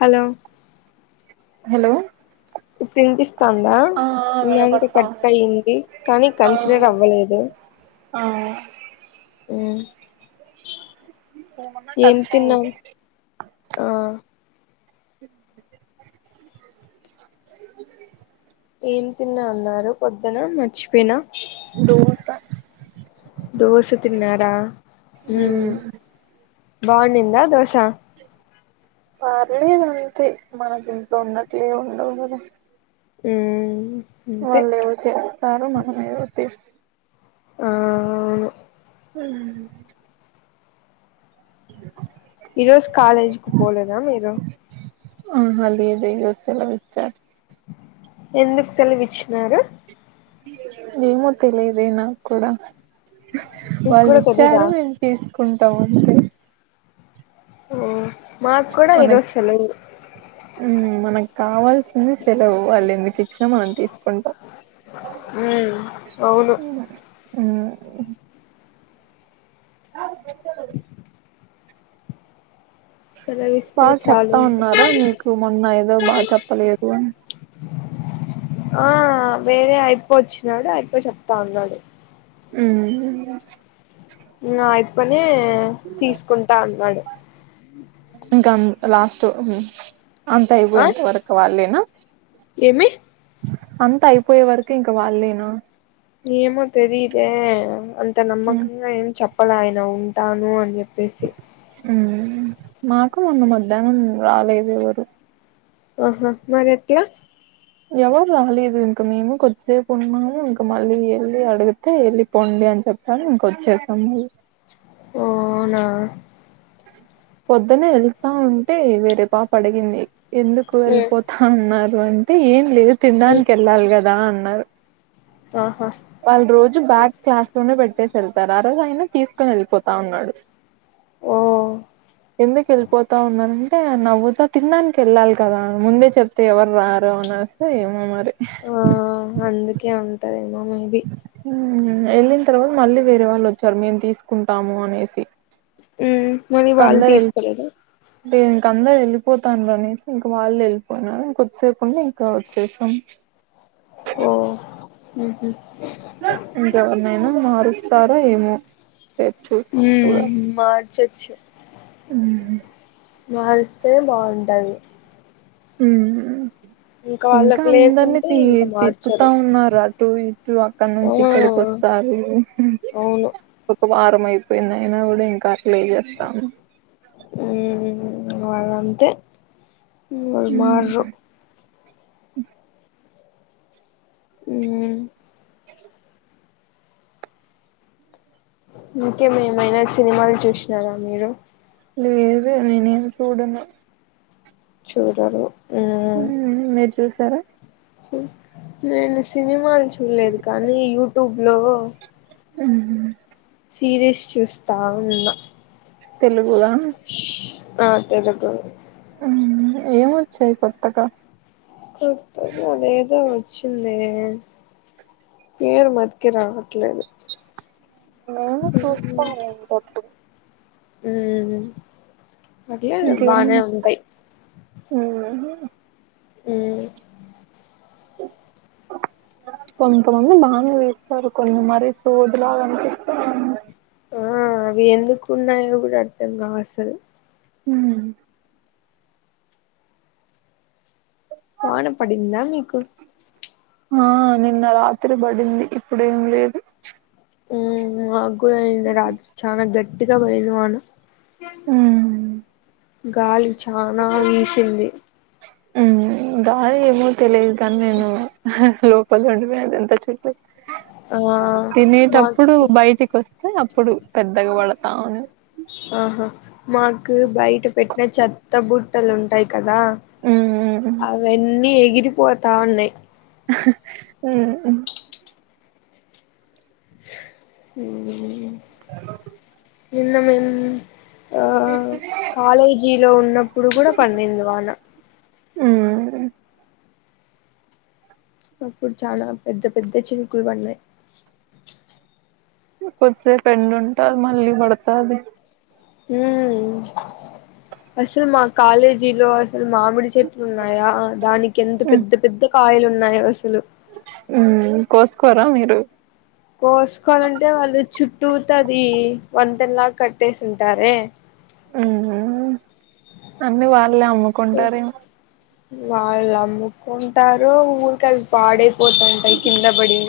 hello hello వినిపిస్తాందా ఆ ఆ అందుక వినపడతా ఉంది కట్ అయ్యంది కానీ ఆ కన్సిడర్ అవ్వలేదు ఆ మ్ ఏమన్నా టచ్ అయ్యంది ఆ ఏం తిన్నా అన్నారు పొద్దున మర్చిపోయినా నూ దోశ తిన్నారా బావున్నిందా దోస పర్లేదు అంతే మన ఇంట్లో ఉన్నట్లే ఉండవు కద మ్ వాళ్ళు ఏవో చేస్తారు మనమేవో తీ ఆ అవును ఉమ్ అ ఈరోజు కాాలేజ్ కు పోలేదా మీరు ఆహా లేదు ఏదో సెలవిచ్చారు ఎందుకు సెలవిచ్చినారు ఏమో తెలిదె నాకు కూడా నీకు వాళ్ళు కూడా తెలీదా ఇచ్చారూ తీసుకుంటాం అంతె మ్ మాక్కూడా మనకి ఈరోజు సెలవు మనకు కావాల్సింది సెలవు వాళ్ళు ఎందుకు ఇచ్చినా మనం తీసుకుంటాం మ్మ్ అవును మ్ అవు సెలవిస్తే బాగా చాలు చెప్తా ఇంకా ఉన్నారా మీకు మొన్న ఏదో బాగా చెప్పలేదు అని ఆ వేరే అయిపో వచ్చినాడు అయిపోయి చెప్తా అన్నాడు ఉ అయిదు పని తీసుకుంటా అన్నాడు ఇంకా లాస్ట్ అంత ఆ ఇయిపోయెంత వరకు వాళ్ళేనా ఏమి అంతా అయిపోయే వరకు ఇంక వాళ్ళేనా ఏమో తెలిదే అంత నమ్మకంగా ఏం చెప్పలే ఆయన ఉంటాను అని చెప్పేసి మ్ మాకు మొన్న మధ్యాహ్నం రాలేదు ఎవరు ఒహొమరి ఎట్లా ఎవరు రాలేదు ఇంక మేము కొద్దిసేపు ఉన్నాము ఇంక మళ్ళీ వెళ్ళి అడిగితే వెళ్ళిపోండి అని చెప్ ప్పారు ఇంకొచ్చేసాం ఓ నా పొద్దునే వెళ్తా ఉంటే వేరేపాప అడిగింది ఎందుకు వెళ్ళిపోత్ తున్నారు అంటే ఏం లేదు తినడానికి వెళ్ళాలి కదా అన్నారు ఆహా వాళ్ళు రోజు బ్యాగ్ క్లాస్ లోనే పెట్టేసి వెళ్తారు ఆ రోజు అయన తీసుకొని వెళ్ళిపోతా ఉన్నాడు ఓ ఎందుకు వెళ్ళిపోతా ఉన్నారండి అంటే నవ్వుతా తినడానికి వెళ్ళాలి కదా ముందే చెప్తే ఎవరు రారు అనేసి ఏమో మరి ఊ అందుకే అంటారేమో మేబి హ్మ్మ్ వెళ్ళిన తర్వాత మళ్ళీ వేరే వాళ్ళు వచ్చారు మేము తీసుకుంటాము అనేసి ఉమ్ మరి ఇంక వాళ్ళు అందరు వెళ్ళి తీసుకోలేద ఇంక అందరు వెళ్ళిపోతాండారు అనేసి ఇంకా వాళ్ళు వెళ్ళిపోయినారు ఇంకొద్దిసేపుంటే ఇంకా వచ్చేసాం ఓ హు హు ఇంకెవరినైనా మారుస్తారో ఏమో సచ్చు ఉమ్ మార్చచ్చు ఉహూ మార్స్తే బాగుంటది ఉమ్ ఇంకా వాళ్ళకి అందరినీ లేకుంటే తి ఇంకా తిప్పుతా మార్చరు ఉన్నారు అటు ఇటు అక్కడ ఆ నుంచి ఇక్కడికి వస్త ఒకసారి అవును ఒక వారం అయిపోయింది అయినా కూడా ఇంకా అట్లే చేస్తాను హ్మ్మ్ వాళ్ళంతే మారరు హ ఉమ్ [inaudible] ఇంకేమే ఏమైనా సినిమాలు చూసినారా మీరు లేదు నేను ఎం చూడను చూడను హు మీరు చూసారా నేను సినిమాలు చూడలేదు కానీ యూట్యూబ్ లో హుమ్ సీరీస్ చూస్తా ఉన్నా తెలుగు వా ఆ తెదకు హ్మ్మ్ ఏమొచ్చాయి కొత్తగా కొత్తగా అదేదో వచ్చిందే పేరు మతికి రావట్లేదు నేను చూస్తా ఇపొద్దు హ్మ్మ్ పర్లే బానే ఉంటయి ఉహూ ఉమ్ [inaudible] కొంతమంది బాగా వేస్తారు కొన్ని మరీ సోది లాగా అనిపిస్తారు ఆ అవి ఎందుకు ఉన్నాయో కూడా అర్థం కావు అసలు హ్మ్మ్ వాన పడిందా మీకు ఆ నిన్న రాత్రి పడింది ఇప్పుడు ఏం లేదు హ్మ్మ్ మాకు కూడా నిన్న రాత్రి చాన గట్టిగా పడింది వాన గాలి చానా వీసింది ఉమ్ గాలి ఏమో తెలియదు కాని నేను లోపల ఉండేవి అదంతా చెప్తే ఆ తినేటప్పుడు మాకి బయటికి వస్త అంటే అప్పుడు పెద్దగా పడతామని ఆహా మాకు బయట పెట్టిన చెత్త బుట్టలు ఉంటాయి కదా ఉమ్ అవన్నీ ఎగిరిపోతా ఉన్నాయి ఆ ఆ అ నీన్న మేం వ కాలేజీలో ఉన్నప్పుడు కూడా పడింది వాన ఉమ్ అప్పుడు చానా పెద్ద పెద్ద చిరుకులు పన్నాయి కొద్దిసేపు ఎండు ఉంటాది మళ్ళీ పడతది హ అసలు మా కాలేజీలో అసలు మామిడి చెట్లు ఉన్నాయా దానికి ఎంత పెద్ద పెద్ద కాయలు ఉన్నాయో అసలు ఉ కోసుకోరా మీరు కోసుకోవాలంటే వాళ్ళు చుట్టూత అది వంతేన్లాగా కట్టేసింటారే ఉ అన్నీ వాళ్ళే అమ్ముకుంటారే వాళ్ళు అమ్ముకుంటారు ఊరికవి పాడైపోతంటాయి కింద పడి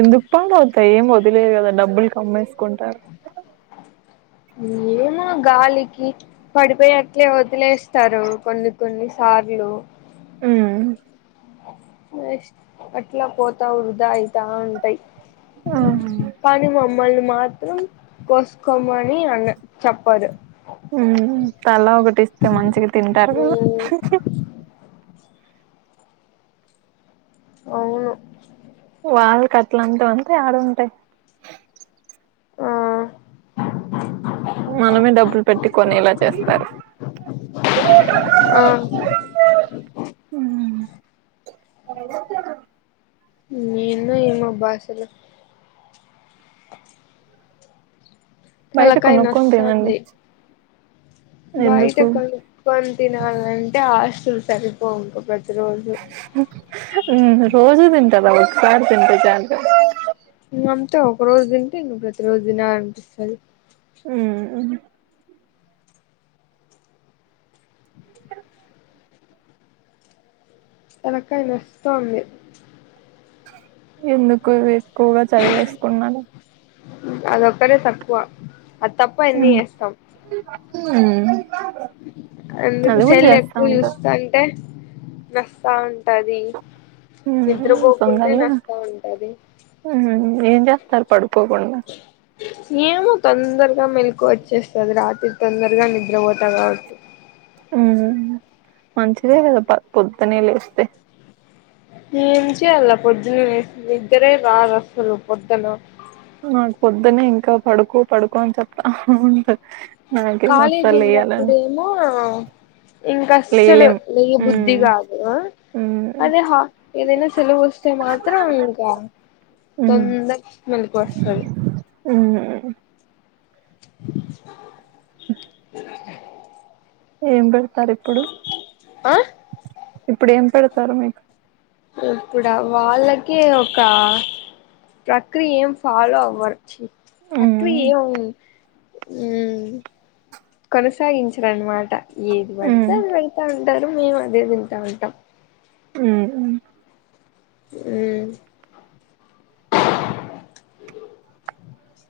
ఎందుకు పాడు వతాయి ఏం వదిలేదు కదా డబ్బులు కమ్మేసుకుంటారు ఏమో గాలికి పడిపోయి అట్లే వదిలేస్తారు కొన్ని కొన్ని సార్లు ఉ నెక్ట్ అట్లా పోతా వృదా అయితా ఉంటాయి ఆహ కాని మమ్మల్ని మాత్రం కోసుకోమని అనరూ చెప్పరు తల ఒకటి ఇస్తే మంచిగా తింటారు కదా అవును వాళ్ళ కట్ల అంతా అంతే ఆడుంటాయి ఆ మనమే డబ్బులు పెట్టి కొనేలా చేస్తారు ఆ హ ఏందో ఏమో బాసలు బయట తలకాయ కొనుక్కో తినండి నొస్తాంది బయట ఎందుకు కొనుకొని తినాలంటే ఆస్తులు సరిపోవు ప్రతి రోజు రోజు తింటా ఒకసారి తింటె చాలు అంతే ఒక రోజు తింటే ప్రతి రోజు దినలనిపిస్తది ఉ తలకాయ నొస్తాంది ఎందుకు ఎక్కువగా చదివేసుకున్నాడ అదొక్కరే తక్కువ అది తప్పవన్ని ఏస్తాం ఉ అందుకు సెల్ ఎక్కువ చూస్త అంటే నస్తా ఉంటది మ్మ్ నిద్రపోకుంటే తొందరలో నస్తా ఉంటది ఏం చేస్తారు పడుకోకుండా ఏమో తొందరగా మెల్కు వచ్చేస్తది రాత్రి తొందరగా నిద్ర పోతా కాబట్టి ఉ మంచిదే కదా పొద్దునే లేస్తే ఏం చేయాల పొద్దునే లేసి నిద్దరే రాదు అసలు పొద్దున నాకు పొద్దునే ఇంకా పడుకో పడుకో అని చెప్తా ఉంట నాకేమో అసల్ లేయాలని నువ్వు ఇంకా అస్సలు లేలేం లేయబుద్ధి మ్మ్ కాదు మ్మ్ అదే హా ఏదైనా సెలవు వస్తే మాత్రం ఇంకా మ్మ్ తొందర మెలుకు వస్తది మ్మ్ [inaudible] ఏం పెడతారు ఇప్పుడు ఆ ఇప్పుడు ఏం పెడతారు మీకు ఇప్పుడా వాళ్ళకి ఒక ప్రక్రియ ఏం ఫాలో అవ్వరు చి అట్లెయోమ్ మ్మ్ కొనసాగించరనమాట ఏది బడితే అది అయితాం టారు మేము అదే వింటా ఉంటాం మ్మ్ హు మ్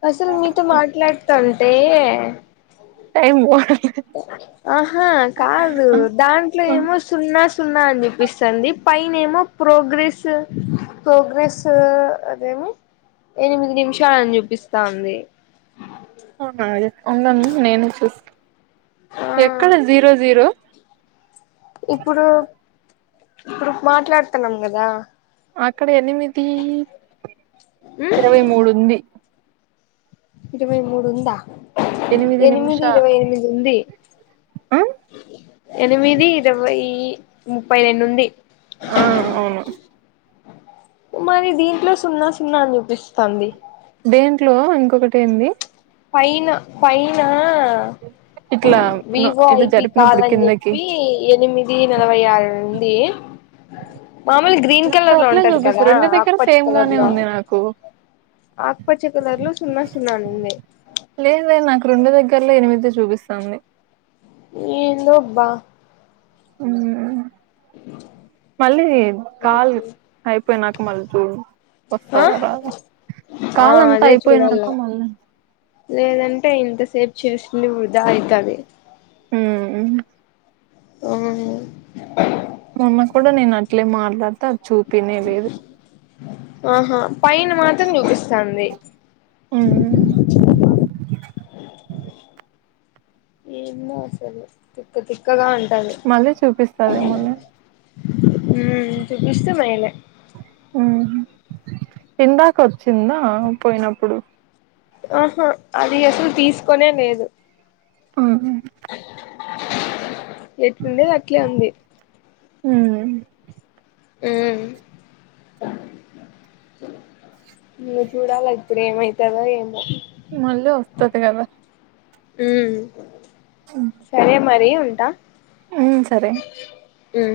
అసల్ నీతో మాట్లాడతంటే టైం [inaudible] ఆహా కాదు దాంట్లో ఏమో సున్నా సున్నా అని చూపిస్తుంది పైనేమో ప్రోగ్రెసివ్ ప్రోగ్రెస్ అదేమో ఎనిమిది నిమిషాలని చూపిస్తాంది అవునా ఉండుండు నేను చూస్త ఆ ఎక్కడ జీరో జీరో ఇప్పుడు ఇప్పుడు మాట్లాడుతున్నాం కదా అక్కడ ఎనిమిది మ్మ్ ఇరవై మూడు ఉంది ఇరవై మూడు ఉందా ఎనిమిది ఇరవై ఎనిమిది ఉంది ఆ ఎనిమిది ఇరవై ముప్పై రెండు ఉంది ఆ అవును మరి దీంట్లో సున్నా సున్నా అని చూపిస్తాంది దేంట్లో ఇంకొకటెంది పైన పైనా ఇట్లా వివో ఇట్లా ఐపి జరిపినప్పుడు కాదని కిందకి చెప్పి ఎనిమి ది నలభై ఆరు ననుంది మాములు గ్రీన్ నాకు కలర్ లో అట్లే ఉంటది కదా చూపిస్తారు రెండు దగ్గర ఆకుపచ్చి సేమ్ కలర్ గానే లో ఉంది నాకు ఆకుపచ్చ కలర్ లో సున్నా సున్నా అని అంది లేదువే నాకు రెండు దగ్గరలో ఎనిమిది చూపిస్తుంది ఏందోబ్బా మ్మ్ మళ్ళీ కాల్ అయి అయిపోయినాక మళ్ళీ చూడు ఆ వస్తదా రాదా ఆ కాలంతా అదే చూడాల అయిపోయినాక మళ్ళీ లేదంటే ఇంతసేపు చేసింది వృధా అయితది మ్మ్ ఆ మా అమ్మ కూడా నేను అట్లే మాట్లాడితే అది చూపినే లేదు ఆహా పైన మాత్రం చూపిస్తాంది ఉమ్మ్ ఏందో అసలు మళ్ళీ చూపిస్తది మళ్ళీ ఉమ్మ్ చూపిస్తే మేలే ఉహు ఇందాక వచ్చిందా పోయినప్పుడు ఆహా అది అసలు తీసుకొనే లేదు ఆహా ఎట్లుండేది అట్లే ఉంది ఉమ్మ్ ఉమ్ ఇంగ చూడాల ఇప్పుడు ఏమైతదో ఏమో మళ్ళీ వస్తాది కదా ఉమ్ సరే మరి ఉంటా ఉమ్ సరే ఉమ్